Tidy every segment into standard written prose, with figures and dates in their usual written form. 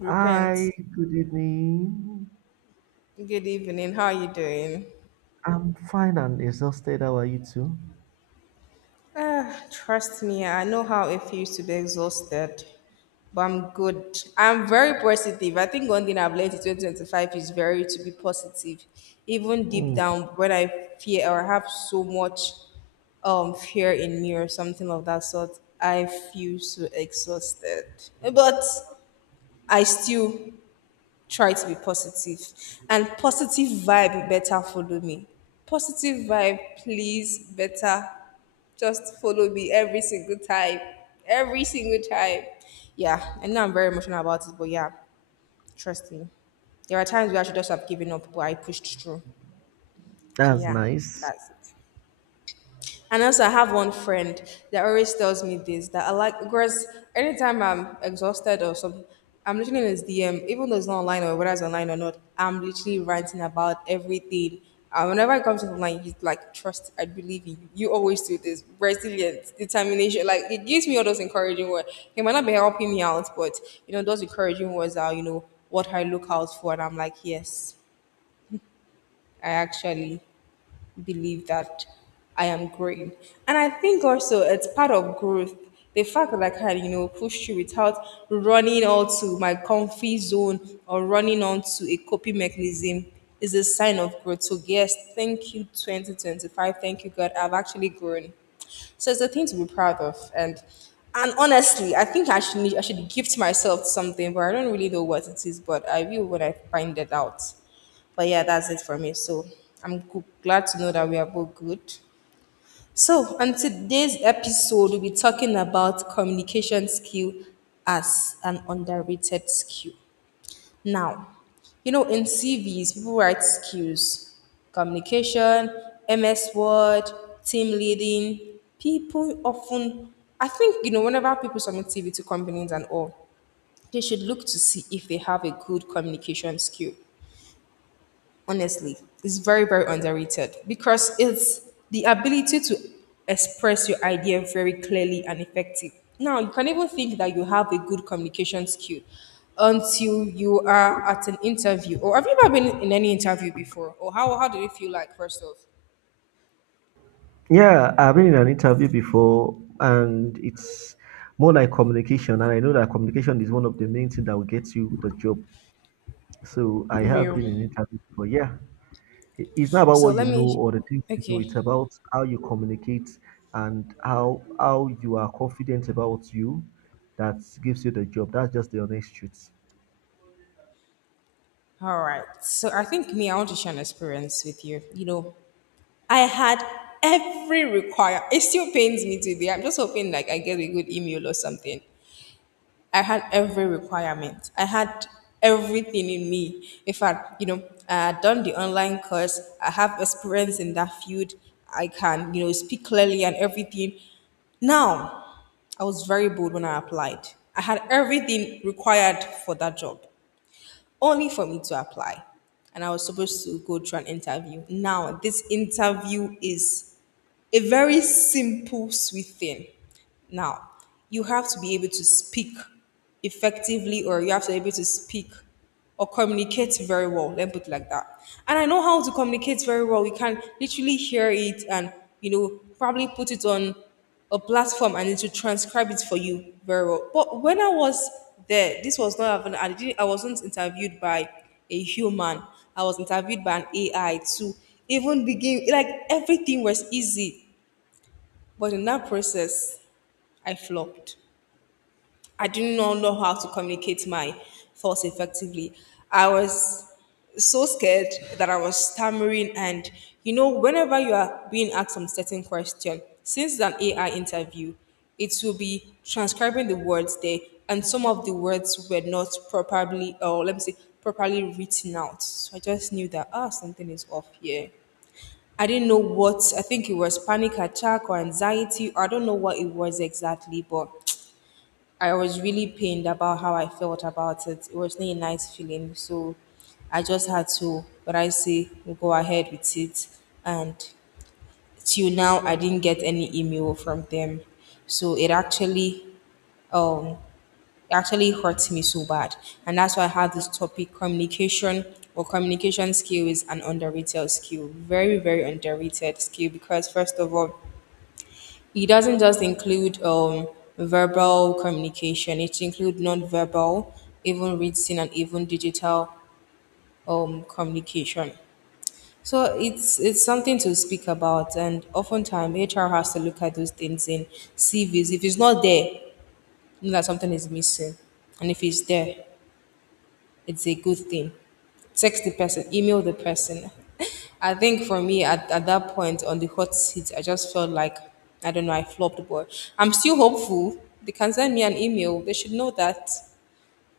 Repent. Hi, good evening. Good evening. How are you doing? I'm fine and exhausted. How are you too? Ah, trust me, I know how it feels to be exhausted, but I'm good. I'm very positive. I think one thing I've learned in 2025 is very to be positive, even deep Mm, down when I fear or have so much fear in me or something of that sort. I feel so exhausted, but I still try to be positive and positive vibe better follow me, positive vibe please better just follow me every single time, every single time. Yeah, I know I'm very emotional about it, but yeah, trust me, there are times where I should just have given up, but I pushed through. So that's yeah, nice. that's it. And also, I have one friend that always tells me this that I like because anytime I'm exhausted or something, I'm literally in his DM, even though it's not online or whether it's online or not, I'm literally ranting about everything. And whenever it comes to online, he's like, trust, I believe in you. You always do this. Resilience, determination. Like, it gives me all those encouraging words. He might not be helping me out, but, those encouraging words are, what I look out for. And I'm like, yes, I actually believe that I am growing. And I think also it's part of growth. The fact that like, I can, push through without running out to my comfy zone or running onto a coping mechanism is a sign of growth. So yes, thank you 2025. Thank you God. I've actually grown. So it's a thing to be proud of. And honestly, I think I should need, I should gift myself something, but I don't really know what it is, but I will when I find it out. But yeah, that's it for me. So glad to know that we are both good. So on today's episode, we'll be talking about communication skill as an underrated skill. Now, you know, in CVs, people write skills, communication, MS Word, team leading. People often, I think, you know, whenever people submit CV to companies and all, they should look to see if they have a good communication skill, honestly. It's very underrated because it's the ability to express your idea very clearly and effective. Now you can even think that you have a good communication skill until you are at an interview. Or have you ever been in any interview before, or how did it feel like first off? Yeah, I've been in an interview before, and it's more like communication. And I know that communication is one of the main things that will get you the job. So I have Real. been in interview before. Yeah, it's not about So what let you know me, or the things you know. okay. It's about how you communicate and how you are confident about you that gives you the job. That's just the honest truth. All right, so I think me, I want to share an experience with you. You know, I had every require. It still pains me today. I'm just hoping like I get a good email or something. I had every requirement. I had everything in me. In fact, you know, I had done the online course. I have experience in that field. I can, you know, speak clearly and everything. Now, I was very bold when I applied. I had everything required for that job, only for me to apply. And I was supposed to go through an interview. Now, this interview is a very simple, sweet thing. Now, you have to be able to speak effectively, or you have to be able to speak or communicate very well. Let me put it like that. And I know how to communicate very well. You can literally hear it and, you know, probably put it on a platform and it will transcribe it for you very well. But when I was there, this was not happening. I wasn't interviewed by a human. I was interviewed by an AI. To even begin, like everything was easy. But in that process, I flopped. I did not know how to communicate my thoughts effectively. I was so scared that I was stammering. And you know, whenever you are being asked some certain question, since it's an AI interview, it will be transcribing the words there, and some of the words were not properly, or let me say, properly written out. So I just knew that ah, something is off here. I didn't know what. I think it was panic attack or anxiety, or I don't know what it was exactly, but I was really pained about how I felt about it. It wasn't a nice feeling. So I just had to, but I say, go ahead with it. And till now, I didn't get any email from them. So um, it actually hurt me so bad. And that's why I had this topic, communication or communication skill is an underrated skill. Very, very underrated skill because, first of all, it doesn't just include verbal communication, it includes non-verbal, even written and even digital communication. So it's something to speak about, and oftentimes HR has to look at those things in CVs. If it's not there, you know that something is missing, and if it's there, it's a good thing. Text the person, email the person. I think for me at that point on the hot seat, I just felt like I don't know, I flopped but I'm still hopeful. They can send me an email. They should know that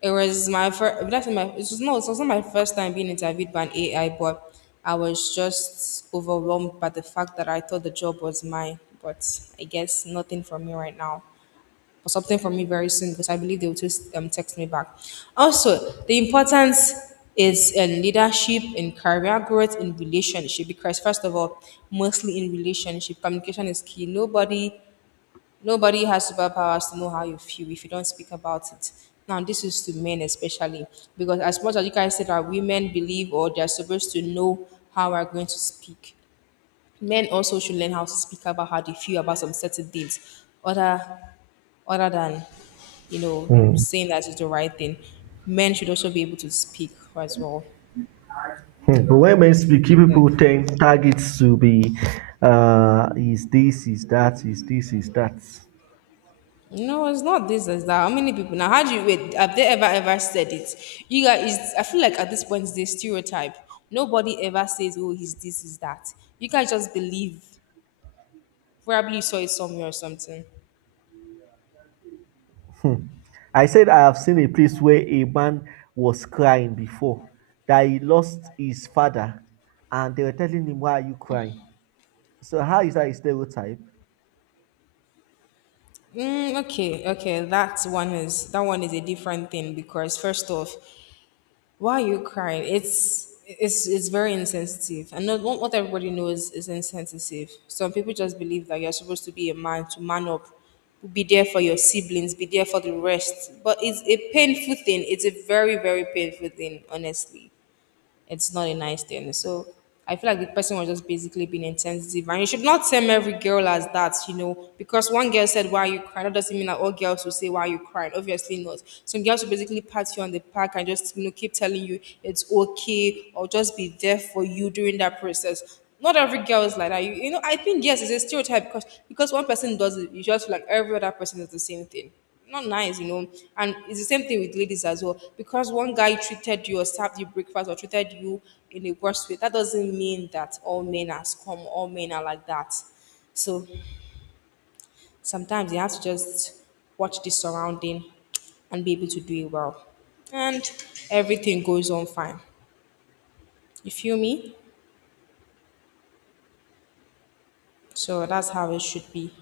it was, no, it was not my first time being interviewed by an AI, but I was just overwhelmed by the fact that I thought the job was mine. But I guess nothing for me right now or something from me very soon because I believe they will just text me back. Also, the importance is in leadership, in career growth, in relationship. Because first of all, mostly in relationship, communication is key. Nobody, nobody has superpowers to know how you feel if you don't speak about it. Now, this is to men especially because as much as you guys say that women believe or they're supposed to know how we're going to speak, men also should learn how to speak about how they feel about some certain things, other than, you know, saying that is the right thing. Men should also be able to speak as well. When men speak, you Yeah. people tend targets to be is this, is that, is this, is that. No, it's not this. It's that. How many people now? How do you wait? Have they ever said it? You guys, it's, I feel like at this point, it's a stereotype. Nobody ever says, "Oh, he's this, is that." You guys just believe. Probably you saw it somewhere or something. Hmm. I said I have seen a place where a man was crying before that he lost his father, and they were telling him, "Why are you crying?" So how is that a stereotype? Mm, okay, okay, that one is a different thing because first off, why are you crying? It's very insensitive. And not what everybody knows is insensitive. Some people just believe that you're supposed to be a man, to man up, be there for your siblings, be there for the rest. But it's a painful thing. It's a very painful thing, honestly. It's not a nice thing. So I feel like the person was just basically being insensitive. And you should not term every girl as that, you know, because one girl said, why are you crying? That doesn't mean that all girls will say, why are you crying? Obviously not. Some girls will basically pat you on the back and just, you know, keep telling you it's okay or just be there for you during that process. Not every girl is like that. You know, I think, yes, it's a stereotype because one person does it, you just feel like every other person is the same thing. Not nice, you know. And it's the same thing with ladies as well. Because one guy treated you or served you breakfast or treated you in a worse way, that doesn't mean that all men are scum, all men are like that. So sometimes you have to just watch the surrounding and be able to do it well. And everything goes on fine. You feel me? So that's how it should be.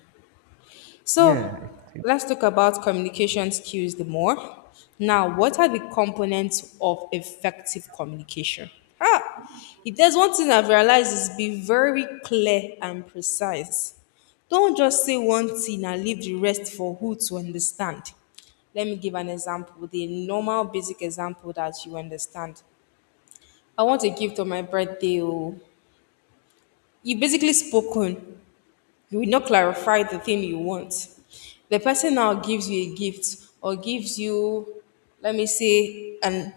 So Yeah. let's talk about communication skills the more. Now, what are the components of effective communication? Ah, if there's one thing I've realized is be very clear and precise. Don't just say one thing and leave the rest for who to understand. Let me give an example, the normal basic example that you understand. I want a gift on my birthday. Oh, you basically spoken, you will not clarify the thing you want. The person now gives you a gift or gives you, let me say, and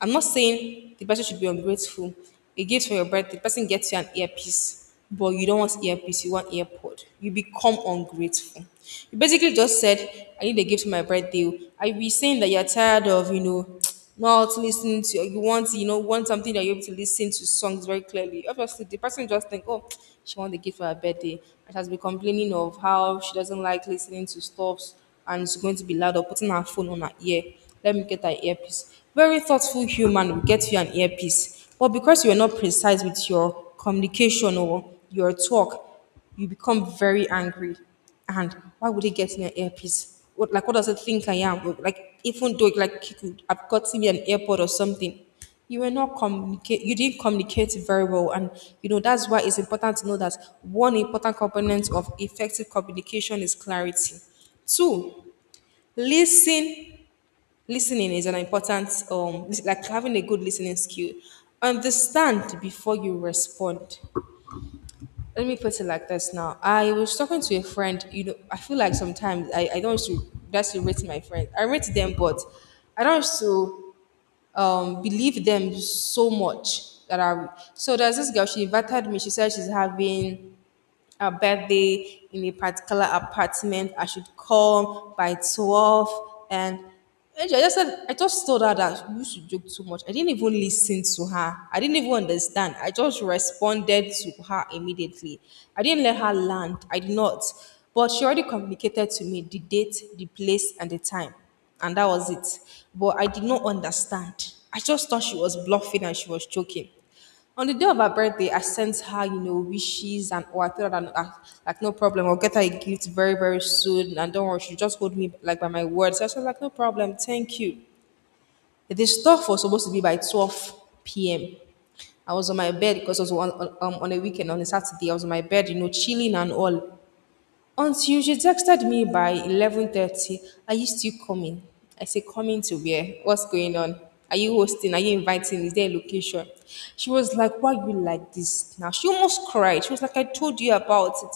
I'm not saying the person should be ungrateful. A gift for your birthday, the person gets you an earpiece, but you don't want earpiece, you want earpod. You become ungrateful. You basically just said, I need a gift for my birthday. I be saying that you're tired of, not listening to you want want something that you're able to listen to songs very clearly. Obviously, the person just think, oh, she want the gift for her birthday and she has been complaining of how she doesn't like listening to stuff and it's going to be loud or putting her phone on her ear. Let me get her earpiece. Very thoughtful human will get you an earpiece, but because you're not precise with your communication or your talk, you become very angry. And why would he get me an earpiece? What, like, what does it think I am? Well, like, even though, like, he could have gotten me an airpod or something. You were not communicate, you didn't communicate very well. And you know that's why it's important to know that one important component of effective communication is clarity. Two, listen. Listening is an important like having a good listening skill. Understand before you respond. Let me put it like this now. I was talking to a friend, you know, I feel like sometimes I don't used to, that's to rate my friend. I rate them, but I don't used to believe them so much that I, so there's this girl, she invited me, she said she's having a birthday in a particular apartment. I should come by 12. And I just said, I just told her that you should joke too much. I didn't even listen to her. I didn't even understand. I just responded to her immediately. I didn't let her land. I did not. But she already communicated to me the date, the place, and the time. And that was it. But I did not understand. I just thought she was bluffing and she was joking. On the day of her birthday, I sent her, you know, wishes and, oh, I told her that like no problem, I'll get her a gift very, very soon. And don't worry, she just hold me like by my word. So I was like, no problem, thank you. The stuff was supposed to be by 12 p.m. I was on my bed because it was on a weekend, on a Saturday. I was on my bed, you know, chilling and all. Until she texted me by 11:30, are you still coming? I say coming to where? What's going on? Are you hosting? Are you inviting? Is there a location? She was like, why you like this now? She almost cried. She was like, I told you about it.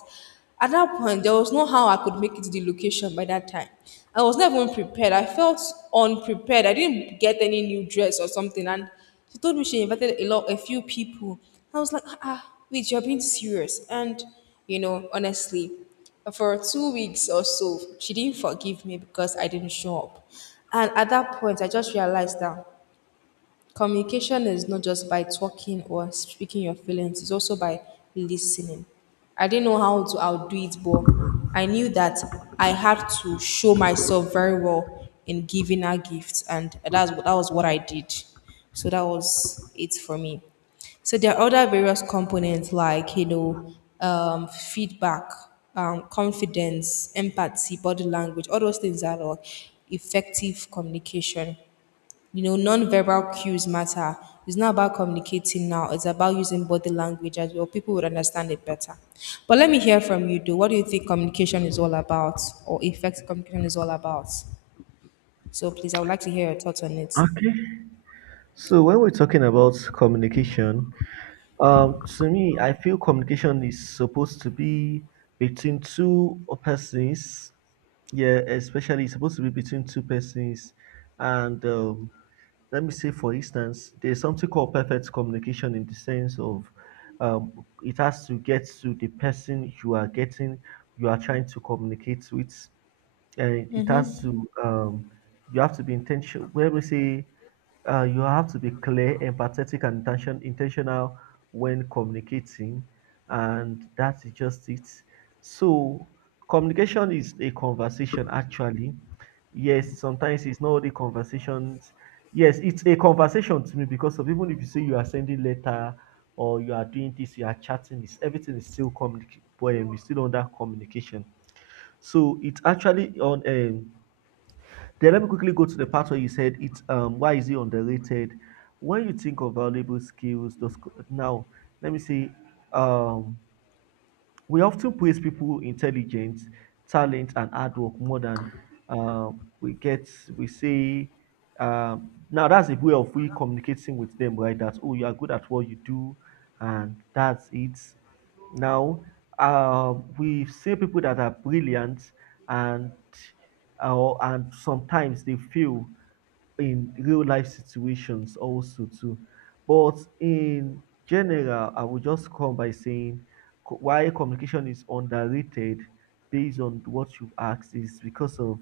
At that point, there was no how I could make it to the location by that time. I was not even prepared. I felt unprepared. I didn't get any new dress or something. And she told me she invited a lot, a few people. I was like, ah, ah, wait, you're being serious. And, you know, honestly, for 2 weeks or so, she didn't forgive me because I didn't show up. And at that point, I just realized that communication is not just by talking or speaking your feelings, it's also by listening. I didn't know how to outdo it, but I knew that I had to show myself very well in giving her gifts, and that was what I did. So that was it for me. So there are other various components like, you know, feedback, confidence, empathy, body language. All those things are all effective communication. You know, non-verbal cues matter. It's not about communicating now. It's about using body language as well. People would understand it better. But let me hear from you, though. What do you think communication is all about, or effective communication is all about? So, please, I would like to hear your thoughts on it. Okay. So when we're talking about communication, to me, I feel communication is supposed to be between two persons. Yeah, especially it's supposed to be between two persons. And let me say, for instance, there's something called perfect communication in the sense of it has to get to the person you are getting, you are trying to communicate with, and it has to you have to be intentional where we say you have to be clear, empathetic and intentional when communicating, and that is just it. So communication is a conversation, actually. Yes, sometimes it's not the conversations. Yes, it's a conversation to me, because of even if you say you are sending letter or you are doing this, you are chatting, it's everything is still communicate, but still under communication. So it's actually on. Then let me quickly go to the part where you said it's why is it underrated? When you think of valuable skills, those now let me see. Um, we often praise people intelligence, talent, and hard work more than uh, we get. We say, now that's a way of we communicating with them, right? That oh, you are good at what you do, and that's it. Now, we see people that are brilliant, and and sometimes they fail in real life situations also too. But in general, I will just come by saying why communication is underrated based on what you've asked is because of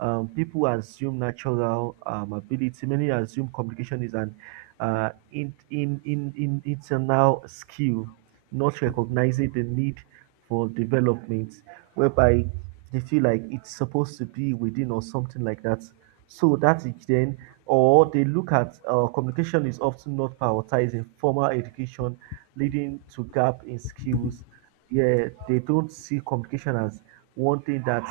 people assume natural ability. Many assume communication is an in internal skill, not recognizing the need for development, whereby they feel like it's supposed to be within or something like that. So that is then, or they look at communication is often not prioritized in formal education, leading to gap in skills. Yeah, they don't see communication as one thing that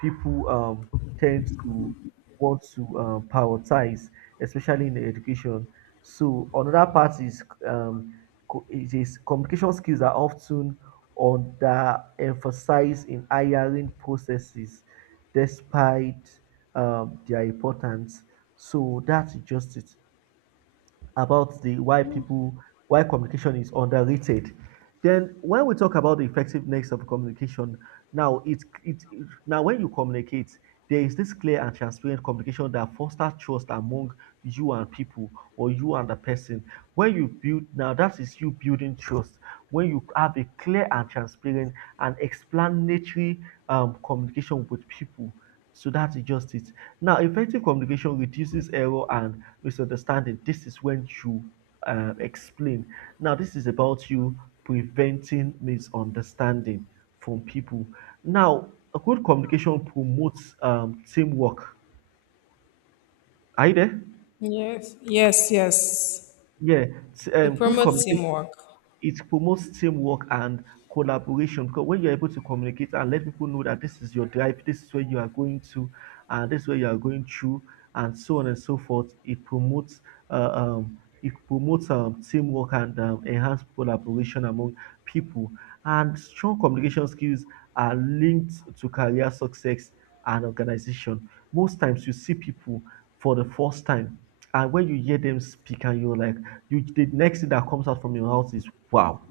people tend to want to prioritize, especially in education. So another part is it is communication skills are often underemphasized in hiring processes, despite their importance. So that's just it about the why people why communication is underrated. Then when we talk about the effectiveness of communication, now now when you communicate, there is this clear and transparent communication that fosters trust among you and people or you and the person. When you build, now that is you building trust. When you have a clear and transparent and explanatory communication with people, so that's just it. Now, effective communication reduces error and misunderstanding. This is when you explain. Now, this is about you preventing misunderstanding from people. Now, a good communication promotes teamwork. Are you there? Yes, yes, yes. Yeah, It good promotes communication teamwork. it promotes teamwork and collaboration, because when you're able to communicate and let people know that this is your drive, this is where you are going to, and this is where you are going through, and so on and so forth, it promotes teamwork and enhance collaboration among people. And strong communication skills are linked to career success and organization. Most times, you see people for the first time and when you hear them speak and you're like, you the next thing that comes out from your mouth is wow,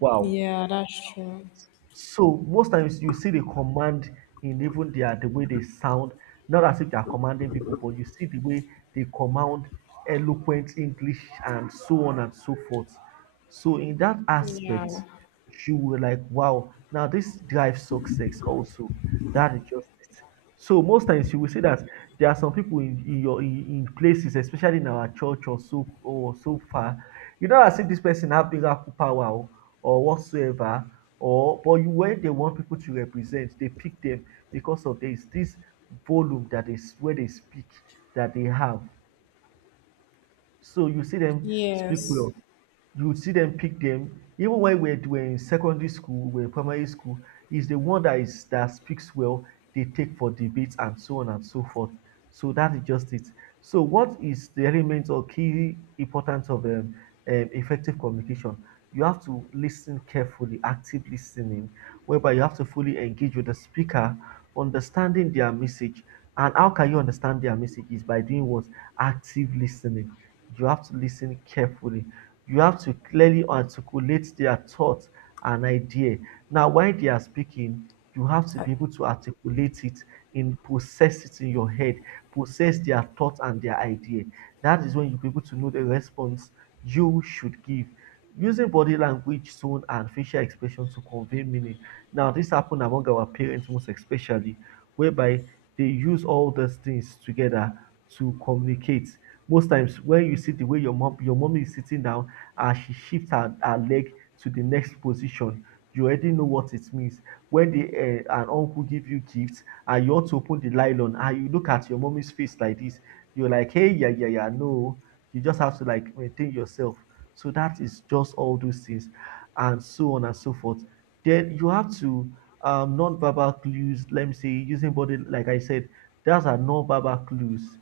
wow. Yeah, that's true. So most times you see the command in even their the way they sound, not as if they are commanding people, but you see the way they command eloquent English and so on and so forth. So in that aspect, Yeah. you were like, wow, now this drives success also. That is just it. So most times you will see that there are some people in your in places, especially in our church or so far, you know as if this person have miracle power or whatsoever, or but you, when they want people to represent, they pick them because of this volume that is where they speak that they have. So you see them speak Yes. well. You see them pick them. Even when we're in secondary school, we're in primary school, is the one that is that speaks well. They take for debates and so on and so forth. So that is just it. So what is the element or key importance of effective communication? You have to listen carefully, active listening, whereby you have to fully engage with the speaker, understanding their message. And how can you understand their message? Is by doing what? Active listening, you have to listen carefully. You have to clearly articulate their thought and idea. Now, while they are speaking, you have to Uh, be able to articulate it and process it in your head, process their thought and their idea. That is when you'll be able to know the response you should give. Using body language, tone, and facial expression to convey meaning. Now, this happened among our parents most especially, whereby they use all those things together to communicate. Most times when you see the way your mom your mommy is sitting down and she shifts her leg to the next position, you already know what it means. When the an uncle give you gifts and you want to open the nylon and you look at your mommy's face like this, you're like hey yeah, yeah, yeah, no. You just have to like maintain yourself. So that is just all those things and so on and so forth. Then you have to non-verbal clues, let me say using body like I said, those are non-verbal clues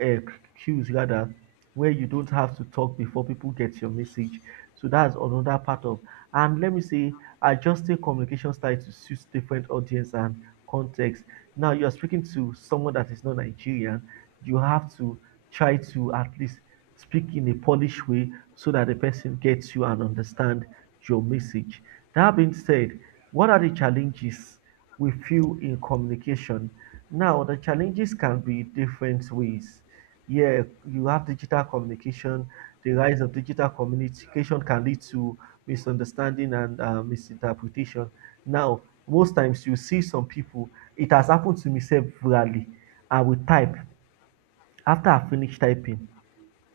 uh, queues rather, where you don't have to talk before people get your message. So that's another part of, and let me say adjusting communication style to suit different audience and context. Now you're speaking to someone that is not Nigerian, you have to try to at least speak in a Polish way so that the person gets you and understand your message. That being said, what are the challenges we feel in communication? Now, the challenges can be different ways. Yeah, you have digital communication. The rise of digital communication can lead to misunderstanding and misinterpretation. Now, most times you see some people, it has happened to me severally. I will type. After I finish typing,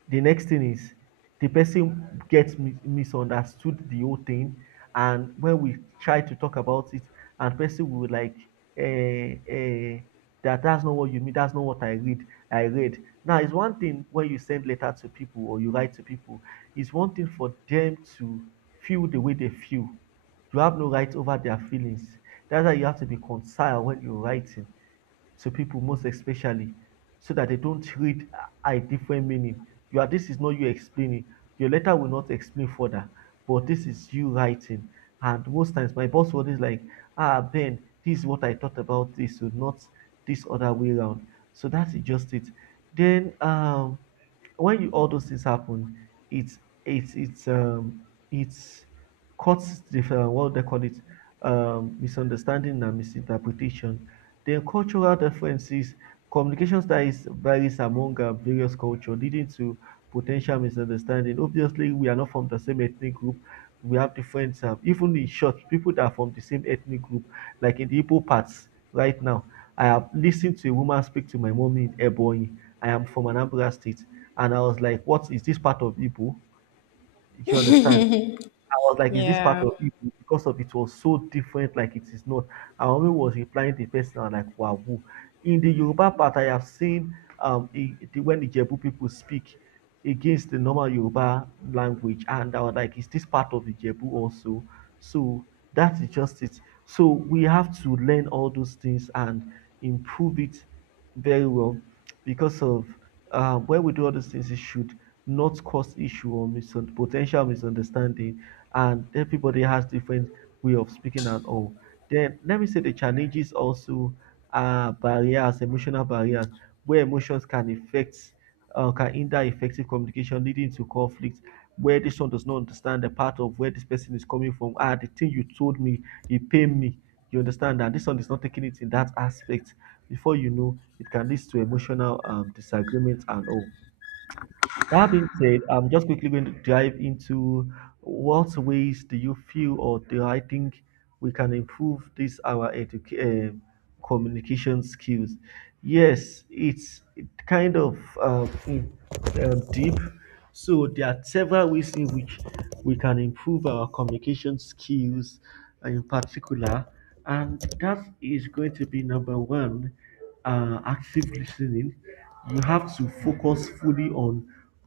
the next thing is the person gets misunderstood the whole thing, and when we try to talk about it, and person will like eh, eh, that that's not what you mean, that's not what I read. I read. Now, it's one thing when you send letter to people or you write to people, it's one thing for them to feel the way they feel. You have no right over their feelings. That's why you have to be concerned when you're writing to people, most especially, so that they don't read a different meaning. Your this is not you explaining. Your letter will not explain further, but this is you writing. And most times my boss was always like, ah Ben, this is what I thought about this, so not this other way around. So that's just it. Then when you all those things happen, it's it's it's um it's cuts the what they call it misunderstanding and misinterpretation. The cultural differences. Communication styles varies among various culture, leading to potential misunderstanding. Obviously, we are not from the same ethnic group. We have different, even in short, people that are from the same ethnic group, like in the Igbo parts right now. I have listened to a woman speak to my mommy in Ebonyi. I am from Anambra State. And I was like, what is this part of Igbo? You understand? I was like, is this part Yeah. of it? Because of it was so different, like it is not. And Omi was replying the person, I'm like, wow. Woo." In the Yoruba part, I have seen the, when the Jebu people speak against the normal Yoruba language, and I was like, is this part of the Jebu also? So that is just it. So we have to learn all those things and improve it very well because of when we do all these things, it should not cause issue or potential misunderstanding, and everybody has different way of speaking and all. Then let me say the challenges also are barriers, emotional barriers, where emotions can affect, can hinder effective communication, leading to conflict. Where this one does not understand the part of where this person is coming from. Ah, the thing you told me, it pained me. You understand that this one is not taking it in that aspect. Before you know, it can lead to emotional disagreement and all. That being said, I'm just quickly going to dive into what ways do you feel, or do I think we can improve this our communication skills? Yes, it's kind of deep. So there are several ways in which we can improve our communication skills, in particular, and that is going to be number one, active listening. You have to focus fully on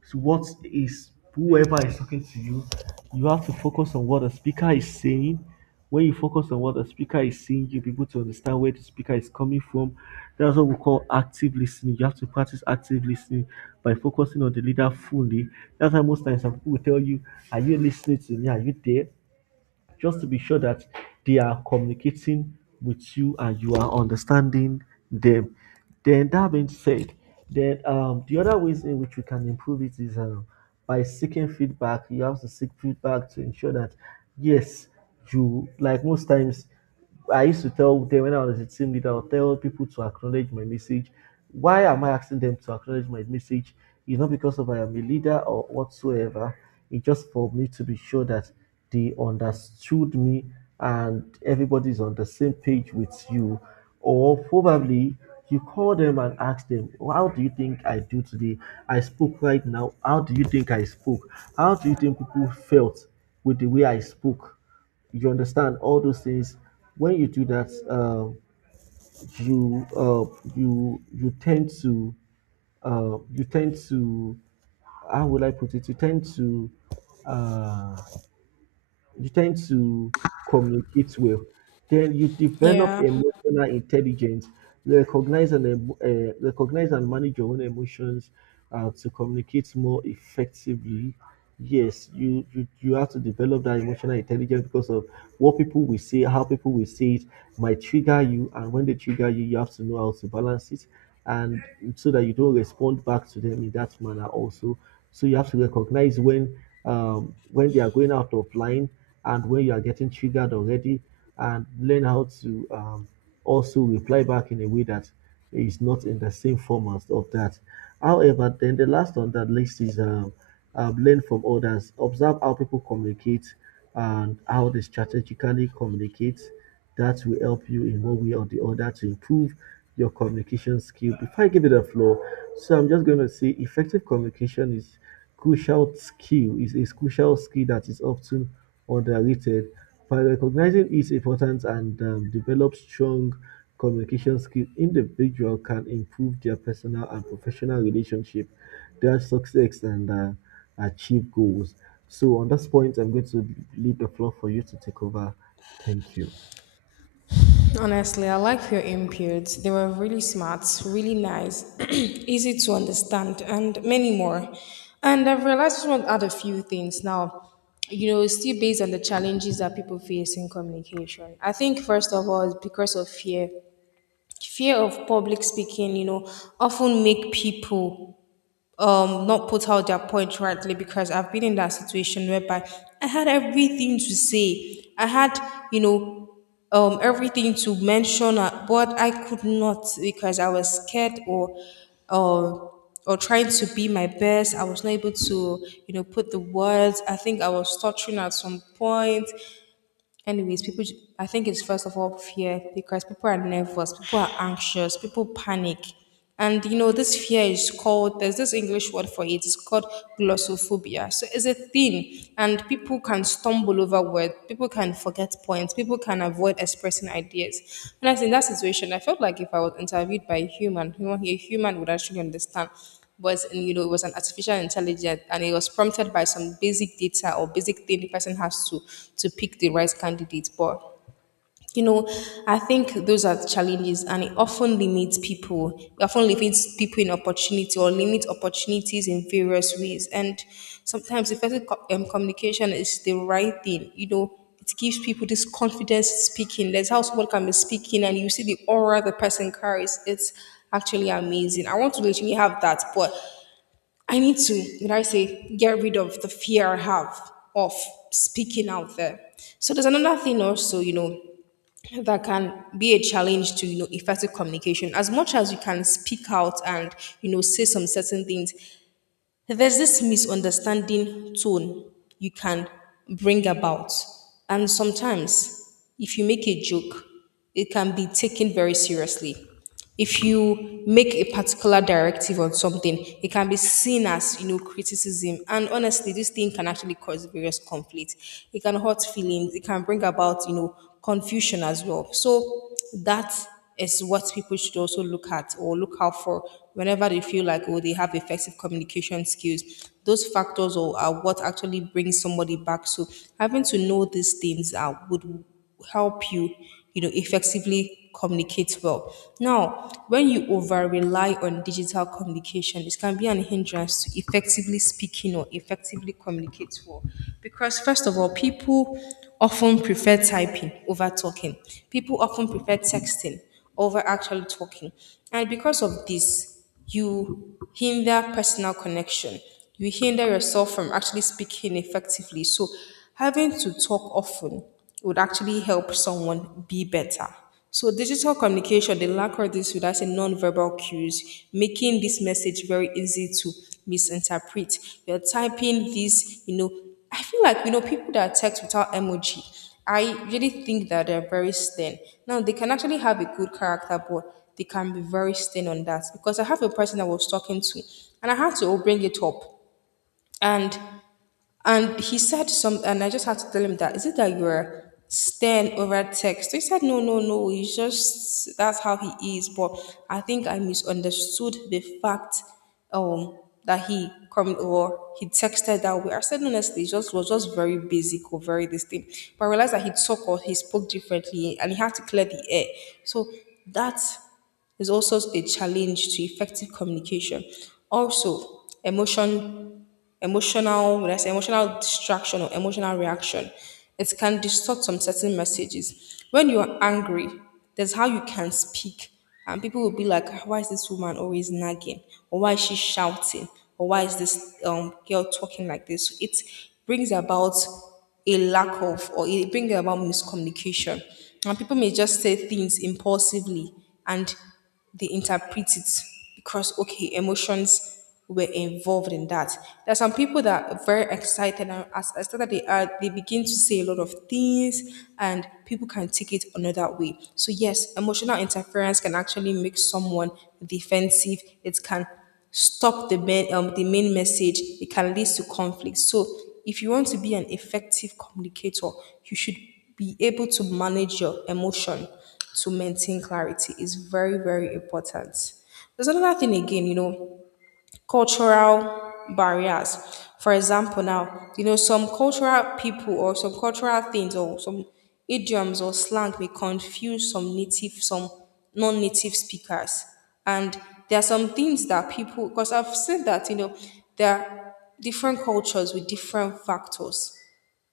to what is whoever is talking to you. You have to focus on what the speaker is saying. When you focus on what the speaker is saying, you'll be able to understand where the speaker is coming from. That's what we call active listening. You have to practice active listening by focusing on the leader fully. That's why most times some people will tell you, are you listening to me, are you there, just to be sure that they are communicating with you and you are understanding them. Then, that being said, then the other ways in which we can improve it is by seeking feedback. You have to seek feedback to ensure that, yes, you, like most times, I used to tell them when I was a team leader, I'll tell people to acknowledge my message. Why am I asking them to acknowledge my message? It's not because of I am a leader or whatsoever. It's just for me to be sure that they understood me and everybody's on the same page with you. Or probably you call them and ask them, how do you think I do today? I spoke right now. How do you think I spoke? How do you think people felt with the way I spoke? You understand all those things. When you do that, you, you tend to, you tend to, how will I put it, you tend to, uh, you tend to communicate well. Then you develop Yeah. emotional intelligence, recognize and recognize and manage your own emotions to communicate more effectively. Yes, you have to develop that emotional intelligence because of what people will say, how people will say it might trigger you, and when they trigger you, you have to know how to balance it, and so that you don't respond back to them in that manner also. So you have to recognize when, when they are going out of line and when you are getting triggered already, and learn how to also reply back in a way that is not in the same format of that. However, then the last on that list is learn from others, observe how people communicate and how they strategically communicate. That will help you in one way or the other to improve your communication skill. Before I give it the floor, so I'm just going to say effective communication is crucial skill, is a crucial skill that is often underrated. By recognizing its importance and develop strong communication skill, individual can improve their personal and professional relationship, their success, and achieve goals. So on this point, I'm going to leave the floor for you to take over. Thank you. Honestly, I like your inputs. They were really smart, really nice, easy to understand, and many more. And I've realized I want to add a few things now. You know, it's still based on the challenges that people face in communication. I think first of all, it's because of fear. Fear of public speaking, you know, often make people not put out their point rightly because I've been in that situation whereby I had everything to say. I had, you know, everything to mention, but I could not because I was scared um or trying to be my best. I was not able to, you know, put the words. I think I was stuttering at some point. Anyways, people, I think it's first of all fear because people are nervous, people are anxious, people panic. And you know, this fear is called, there's this English word for it, it's called glossophobia. So it's a thing, and people can stumble over words, people can forget points, people can avoid expressing ideas. And I was in that situation. I felt like if I was interviewed by a human, a human would actually understand. Was in, you know, it was an artificial intelligence and it was prompted by some basic data or basic thing the person has to pick the right candidate, but you know, I think those are the challenges and it often limits people, it often limits people in opportunity or limit opportunities in various ways. And sometimes effective communication is the right thing. You know, it gives people this confidence speaking. There's how someone can be speaking and you see the aura the person carries. It's actually amazing. I want to literally have that, but I need to, did I say, get rid of the fear I have of speaking out there. So there's another thing also, you know, that can be a challenge to, you know, effective communication. As much as you can speak out and, you know, say some certain things, there's this misunderstanding tone you can bring about. And sometimes, if you make a joke, it can be taken very seriously. If you make a particular directive on something, it can be seen as, you know, criticism. And honestly, this thing can actually cause various conflict. It can hurt feelings. It can bring about, you know, confusion as well. So that is what people should also look at or look out for whenever they feel like, oh, they have effective communication skills. Those factors or are what actually brings somebody back. So having to know these things, would help you, you know, effectively communicate well. Now when you over rely on digital communication, it can be an hindrance to effectively speaking or effectively communicate well because first of all, people often prefer typing over talking. People often prefer texting over actually talking. And because of this, you hinder personal connection. You hinder yourself from actually speaking effectively. So, having to talk often would actually help someone be better. So digital communication, they lack of this with us in non-verbal cues, making this message very easy to misinterpret. You're typing this, you know, I feel like, you know, people that text without emoji, I really think that they're very stern. Now, they can actually have a good character, but they can be very stern on that because I have a person I was talking to and I had to bring it up. And and he said some, and I just had to tell him that, is it that you're stern over text? So he said, no, no, no, he's just, that's how he is. But I think I misunderstood the fact um, that he come or he texted that way. I said, honestly, he just was just very basic or very this thing. But I realized that he talked or he spoke differently and he had to clear the air. So that's also a challenge to effective communication. Also, emotional, when I say emotional distraction or emotional reaction, it can distort some certain messages. When you're angry, there's how you can speak, and people will be like, "Ah, why is this woman always nagging? Or why is she shouting? Or why is this girl talking like this?" So it brings about a lack of, or it brings about miscommunication, and people may just say things impulsively and they interpret it because okay, emotions were involved in that. There are some people that are very excited and as excited that they are, they begin to say a lot of things and people can take it another way. So yes, emotional interference can actually make someone defensive. It can stop the main, the main message. It can lead to conflict. So if you want to be an effective communicator, you should be able to manage your emotion to maintain clarity is very, very important. There's another thing again, you know, cultural barriers. For example, now, you know, some cultural people or some cultural things or some idioms or slang may confuse some native, some non native speakers. And there are some things that people, because I've said that, you know, there are different cultures with different factors,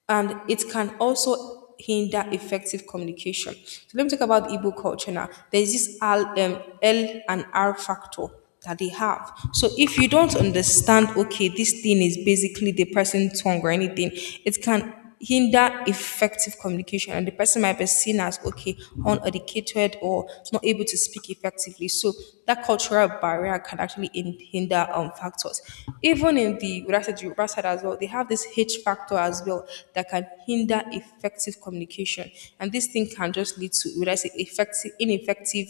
and it can also hinder effective communication. So let me talk about the Igbo culture now. There's this L, L and R factor that they have. So if you don't understand, okay, this thing is basically the person's tongue or anything, it can hinder effective communication, and the person might be seen as okay uneducated or not able to speak effectively. So that cultural barrier can actually hinder factors. Even in the what I said, Yoruba side as well, they have this H factor as well that can hinder effective communication, and this thing can just lead to what I say effective ineffective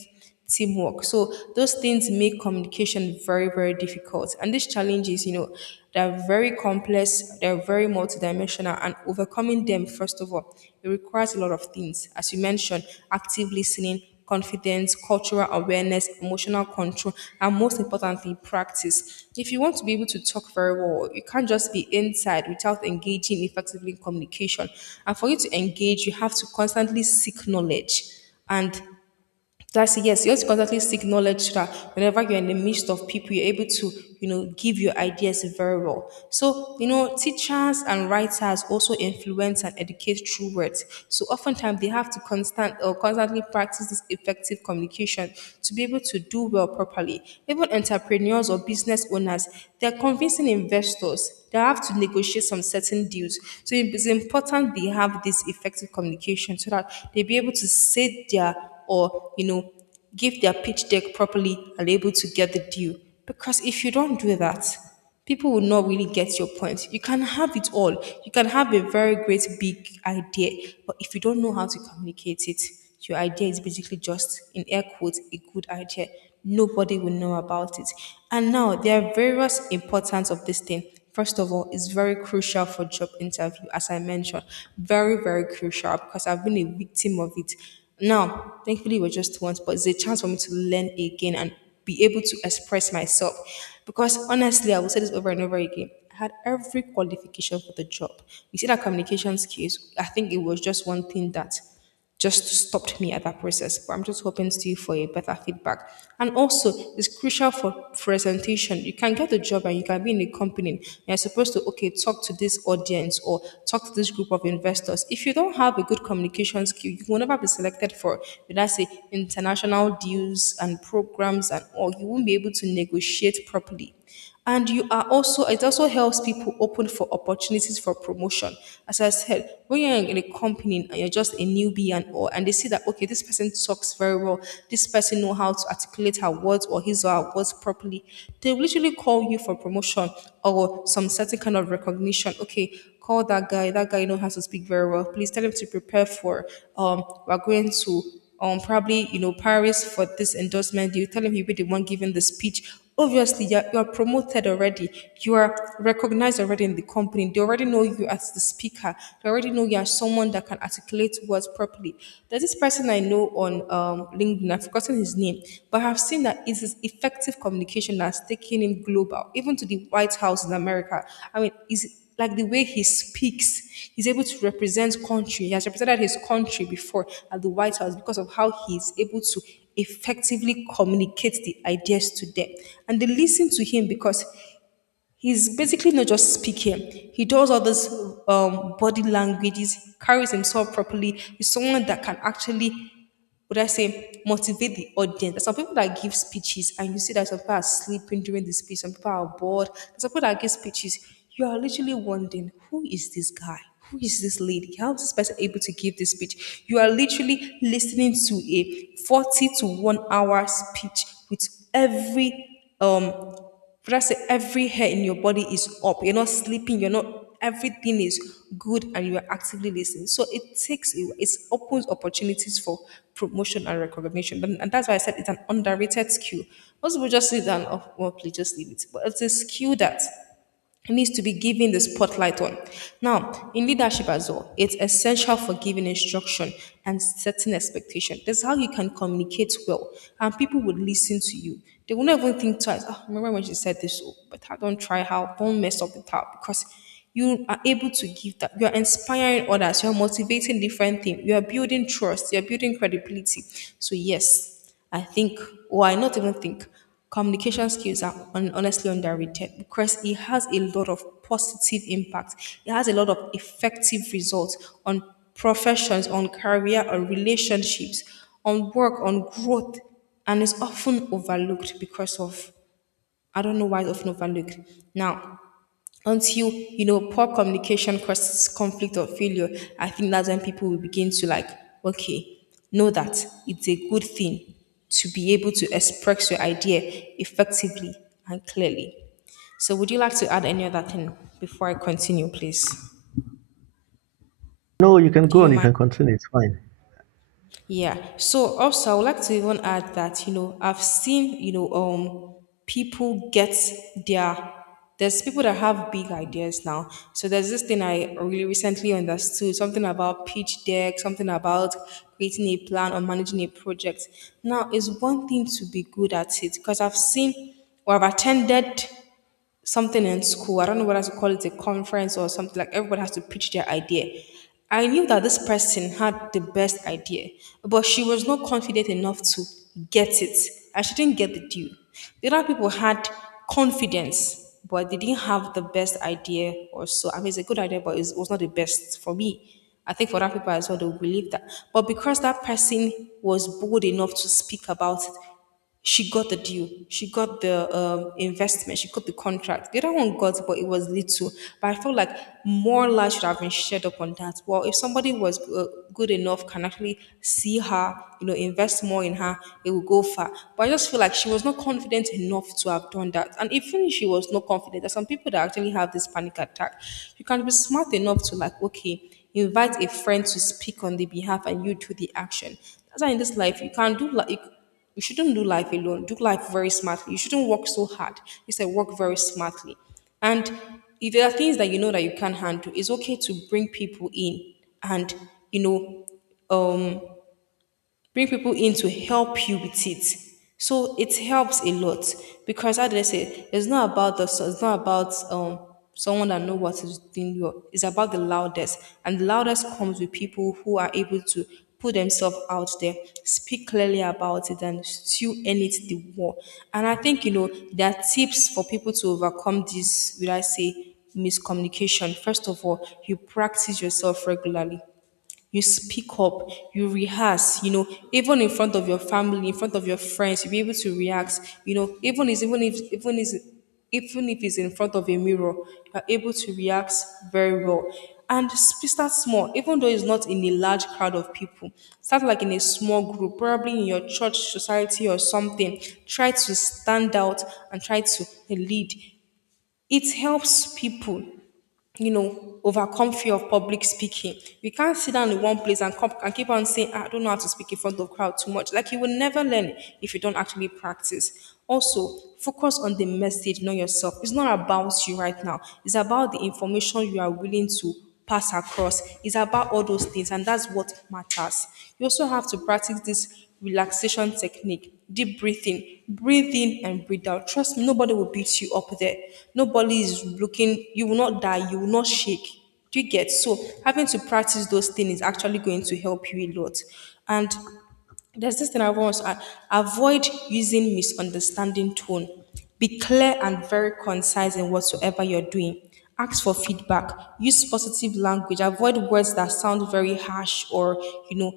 teamwork. So those things make communication very, very difficult. And these challenges, you know, they're very complex, they're very multidimensional, and overcoming them, first of all, it requires a lot of things. As you mentioned, active listening, confidence, cultural awareness, emotional control, and most importantly, practice. If you want to be able to talk very well, you can't just be inside without engaging effectively in communication. And for you to engage, you have to constantly seek knowledge and that's it. Yes, you have to constantly seek knowledge so that whenever you're in the midst of people, you're able to, you know, give your ideas very well. So, you know, teachers and writers also influence and educate through words. So oftentimes they have to constant or constantly practice this effective communication to be able to do well properly. Even entrepreneurs or business owners, they're convincing investors, they have to negotiate some certain deals. So it's important they have this effective communication so that they be able to say their, or you know, give their pitch deck properly and are able to get the deal. Because if you don't do that, people will not really get your point. You can have it all. You can have a very great big idea, but if you don't know how to communicate it, your idea is basically just in air quotes a good idea. Nobody will know about it. And now there are various importance of this thing. First of all, it's very crucial for job interview, as I mentioned. Very, very crucial, because I've been a victim of it. Now, thankfully, it was just once, but it's a chance for me to learn again and be able to express myself. Because honestly, I will say this over and over again. I had every qualification for the job. You see that communication skills, I think it was just one thing that just stopped me at that process. But I'm just hoping still for a better feedback. And also, it's crucial for presentation. You can get the job and you can be in a company. And you're supposed to, okay, talk to this audience or talk to this group of investors. If you don't have a good communication skill, you will never be selected for, let's say, international deals and programs, and or you won't be able to negotiate properly. And you are also, it also helps people open for opportunities for promotion. As I said, when you're in a company and you're just a newbie and all, and they see that, okay, this person talks very well, this person know how to articulate manipulate her words or his or her words properly, they literally call you for promotion or some certain kind of recognition. Okay, call that guy. That guy knows how to speak very well. Please tell him to prepare for. We're going to probably you know Paris for this endorsement. You tell him he'll be the one giving the speech. Obviously you're promoted already, you are recognized already in the company, they already know you as the speaker, they already know you are someone that can articulate words properly. There's this person I know on LinkedIn, I've forgotten his name, but I've seen that it is effective communication that's taken in global even to the White House in America. I mean is like the way he speaks, he's able to represent country. He has represented his country before at the White House because of how he's able to effectively communicate the ideas to them, and they listen to him because he's basically not just speaking. He does all those body languages, carries himself properly. He's someone that can actually, would I say, motivate the audience. There's some people that give speeches and you see that some people are sleeping during the speech, some people are bored. There's some people that give speeches. You are literally wondering, who is this guy? Who is this lady? How is this person able to give this speech? You are literally listening to a 40 to 1 hour speech with every, but I say every hair in your body is up. You're not sleeping. You're not. Everything is good, and you are actively listening. So it takes you. It opens opportunities for promotion and recognition. And that's why I said it's an underrated skill. Most people just sit down. Oh, well, please just leave it. But it's a skill that needs to be given the spotlight on. Now, in leadership as well, it's essential for giving instruction and setting expectation. That's how you can communicate well, and people would listen to you. They will not even think twice. Ah, remember when she said this? Oh, but I don't try how. Don't mess up the top, because you are able to give that. You are inspiring others. You are motivating different things. You are building trust. You are building credibility. So yes, I think, or I not even think, communication skills are honestly underrated, because it has a lot of positive impact. It has a lot of effective results on professions, on career, on relationships, on work, on growth, and is often overlooked because of, I don't know why it's often overlooked. Now, until you know poor communication causes conflict or failure, I think that's when people will begin to like, okay, know that it's a good thing to be able to express your idea effectively and clearly. So would you like to add any other thing before I continue, please? No, you can Do go you on. You mind? can continue. It's fine. Yeah. So also, I would like to even add that, you know, I've seen, you know, people get their there's people that have big ideas now. So there's this thing I really recently understood something about pitch deck, something about creating a plan or managing a project. Now it's one thing to be good at it, because I've seen or I've attended something in school. I don't know whether to call it a conference or something, like everybody has to pitch their idea. I knew that this person had the best idea, but she was not confident enough to get it. And she didn't get the due. The other people had confidence, but they didn't have the best idea or so. I mean, it's a good idea, but it was not the best for me. I think for other people as well, they will believe that. But because that person was bold enough to speak about it, she got the deal. She got the investment. She got the contract. The other one got, but it was little. But I felt like more light should have been shared up on that. Well, if somebody was good enough, can actually see her, you know, invest more in her, it will go far. But I just feel like she was not confident enough to have done that. And even if she was not confident, there's some people that actually have this panic attack. You can be smart enough to like, okay, invite a friend to speak on the behalf, and you do the action. That's why in this life you can't do like, you shouldn't do life alone. Do life very smartly. You shouldn't work so hard. You said work very smartly. And if there are things that you know that you can't handle, it's okay to bring people in and, you know, um, bring people in to help you with it. So it helps a lot, because how did I say, it's not about the, it's not about someone that know what is doing well. It's about the loudest, and the loudest comes with people who are able to put themselves out there, speak clearly about it, and still end it the war. And I think you know there are tips for people to overcome this. Will I say miscommunication? First of all, you practice yourself regularly, you speak up, you rehearse, you know, even in front of your family, in front of your friends, you'll be able to react, you know, even if it's in front of a mirror, you're able to react very well. And start small, even though it's not in a large crowd of people. Start like in a small group, probably in your church society or something. Try to stand out and try to lead. It helps people, you know, overcome fear of public speaking. You can't sit down in one place and, come, and keep on saying, "Ah, I don't know how to speak in front of crowd too much." Like you will never learn if you don't actually practice. Also, focus on the message, not yourself. It's not about you right now. It's about the information you are willing to pass across. It's about all those things, and that's what matters. You also have to practice this relaxation technique, deep breathing, breathe in and breathe out. Trust me, nobody will beat you up there. Nobody is looking, you will not die, you will not shake. Do you get? So having to practice those things is actually going to help you a lot. And there's this thing I want to add. Avoid using misunderstanding tone. Be clear and very concise in whatsoever you're doing. Ask for feedback. Use positive language. Avoid words that sound very harsh or, you know,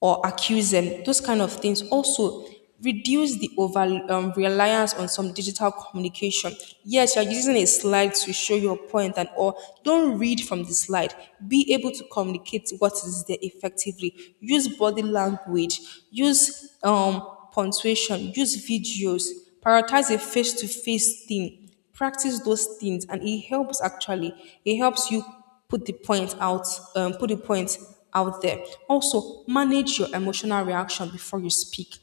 or accuse them, those kind of things. Also, reduce the over reliance on some digital communication. Yes, you're using a slide to show your point and all. Don't read from the slide. Be able to communicate what is there effectively. Use body language. Use punctuation. Use videos. Prioritize a face-to-face thing, practice those things, and it helps actually, it helps you put the point out, put the point out there. Also, manage your emotional reaction before you speak.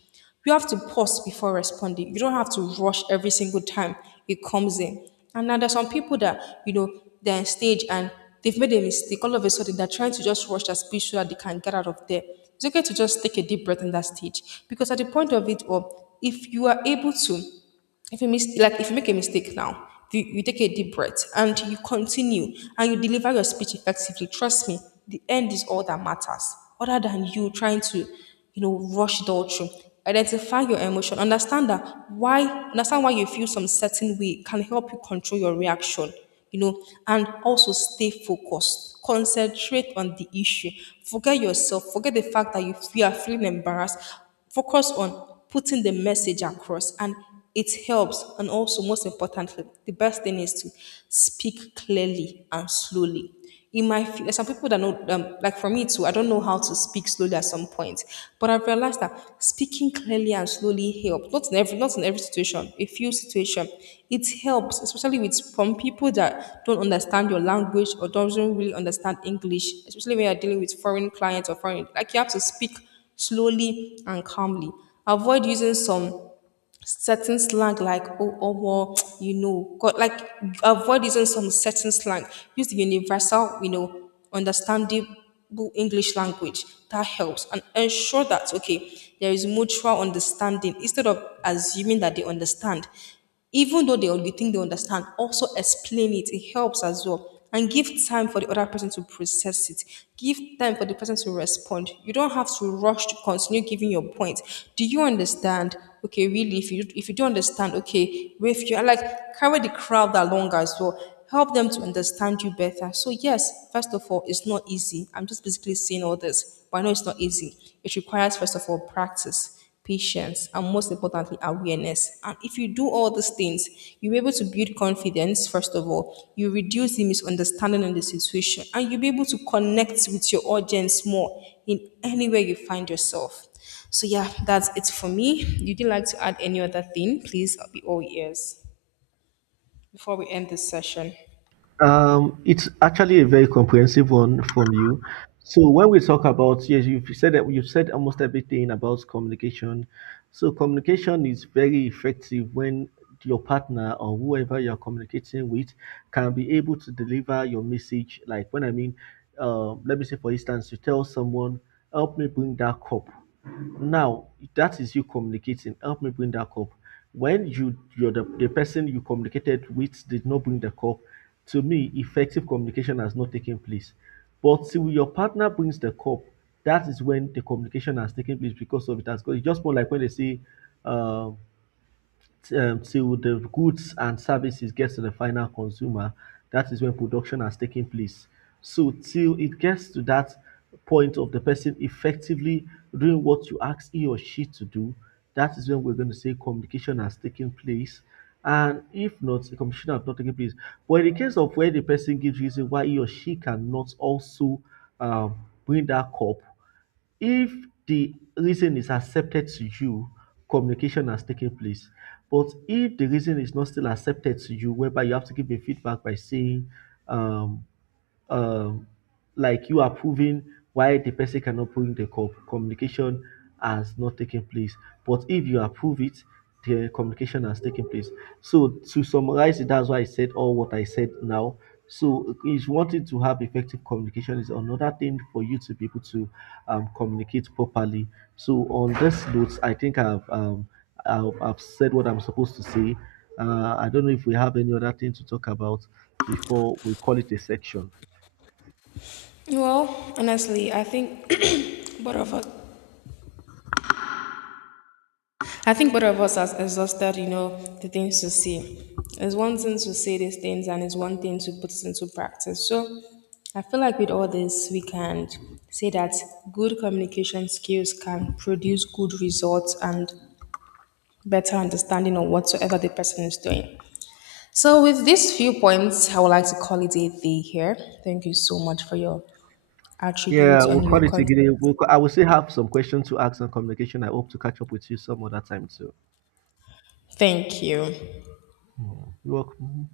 You have to pause before responding. You don't have to rush every single time it comes in. And now there's some people that, you know, they're on stage and they've made a mistake, all of a sudden they're trying to just rush that speech so that they can get out of there. It's okay to just take a deep breath in that stage, because at the point of it all, if you are able to, if you like if you make a mistake now, you take a deep breath and you continue and you deliver your speech effectively. Trust me, the end is all that matters, other than you trying to, you know, rush it all through. Identify your emotion, understand that why, understand why you feel some certain way can help you control your reaction, you know. And also stay focused, concentrate on the issue. Forget yourself, forget the fact that you are feeling embarrassed. Focus on putting the message across, and it helps. And also, most importantly, the best thing is to speak clearly and slowly. In my, there's some people that know, like for me too, I don't know how to speak slowly at some point, but I've realized that speaking clearly and slowly helps. Not in every situation, a few situation, it helps, especially with, from people that don't understand your language or doesn't really understand English, especially when you're dealing with foreign clients or foreign. Like you have to speak slowly and calmly. Avoid using some certain slang like oh oh well, you know got, like avoid using some certain slang. Use the universal, you know, understandable English language. That helps. And ensure that okay, there is mutual understanding, instead of assuming that they understand even though they only think they understand. Also explain it, it helps as well, and give time for the other person to process it. Give time for the person to respond. You don't have to rush to continue giving your point. Do you understand? Okay, really, if you, if you don't understand, okay with you, like carry the crowd along as well. Help them to understand you better. So yes, first of all, it's not easy. I'm just basically saying all this, but I know it's not easy. It requires, first of all, practice, patience, and most importantly, awareness. And if you do all these things, you'll be able to build confidence, first of all. You reduce the misunderstanding in the situation, and you'll be able to connect with your audience more in anywhere you find yourself. So, yeah, that's it for me. Would you like to add any other thing? Please, I'll be all ears before we end this session. It's actually a very comprehensive one from you. So when we talk about, yes, you've said that, you've said almost everything about communication. So communication is very effective when your partner or whoever you're communicating with can be able to deliver your message. Like, when I mean, let me say, for instance, you tell someone, "Help me bring that cup." Now that is you communicating. Help me bring that cup. When you're the person you communicated with did not bring the cup, to me effective communication has not taken place. But till your partner brings the cup, that is when the communication has taken place, because of it has got, it's just more like when they say, um till the goods and services get to the final consumer, that is when production has taken place. So till it gets to that point of the person effectively doing what you ask he or she to do, that is when we're going to say communication has taken place. And if not, the communication has not taken place. But in the case of where the person gives reason why he or she cannot also um, bring that cup, if the reason is accepted to you, communication has taken place. But if the reason is not still accepted to you, whereby you have to give a feedback by saying, um, um, like you are proving why the person cannot put in the cup, communication has not taken place. But if you approve it, the communication has taken place. So to summarize it, that's why I said all what I said now. So is wanting to have effective communication is another thing for you to be able to communicate properly. So on this note, I think I've said what I'm supposed to say. I don't know if we have any other thing to talk about before we call it a section. Well, honestly, I think both of us, I think both of us has exhausted, you know, the things to say. It's one thing to say these things and it's one thing to put it into practice. So I feel like with all this, we can say that good communication skills can produce good results and better understanding of whatsoever the person is doing. So with these few points, I would like to call it a day here. Thank you so much for your Yeah, attributes on we'll your call it a content. day. I will still have some questions to ask on communication. I hope to catch up with you some other time too. Thank you. You're welcome.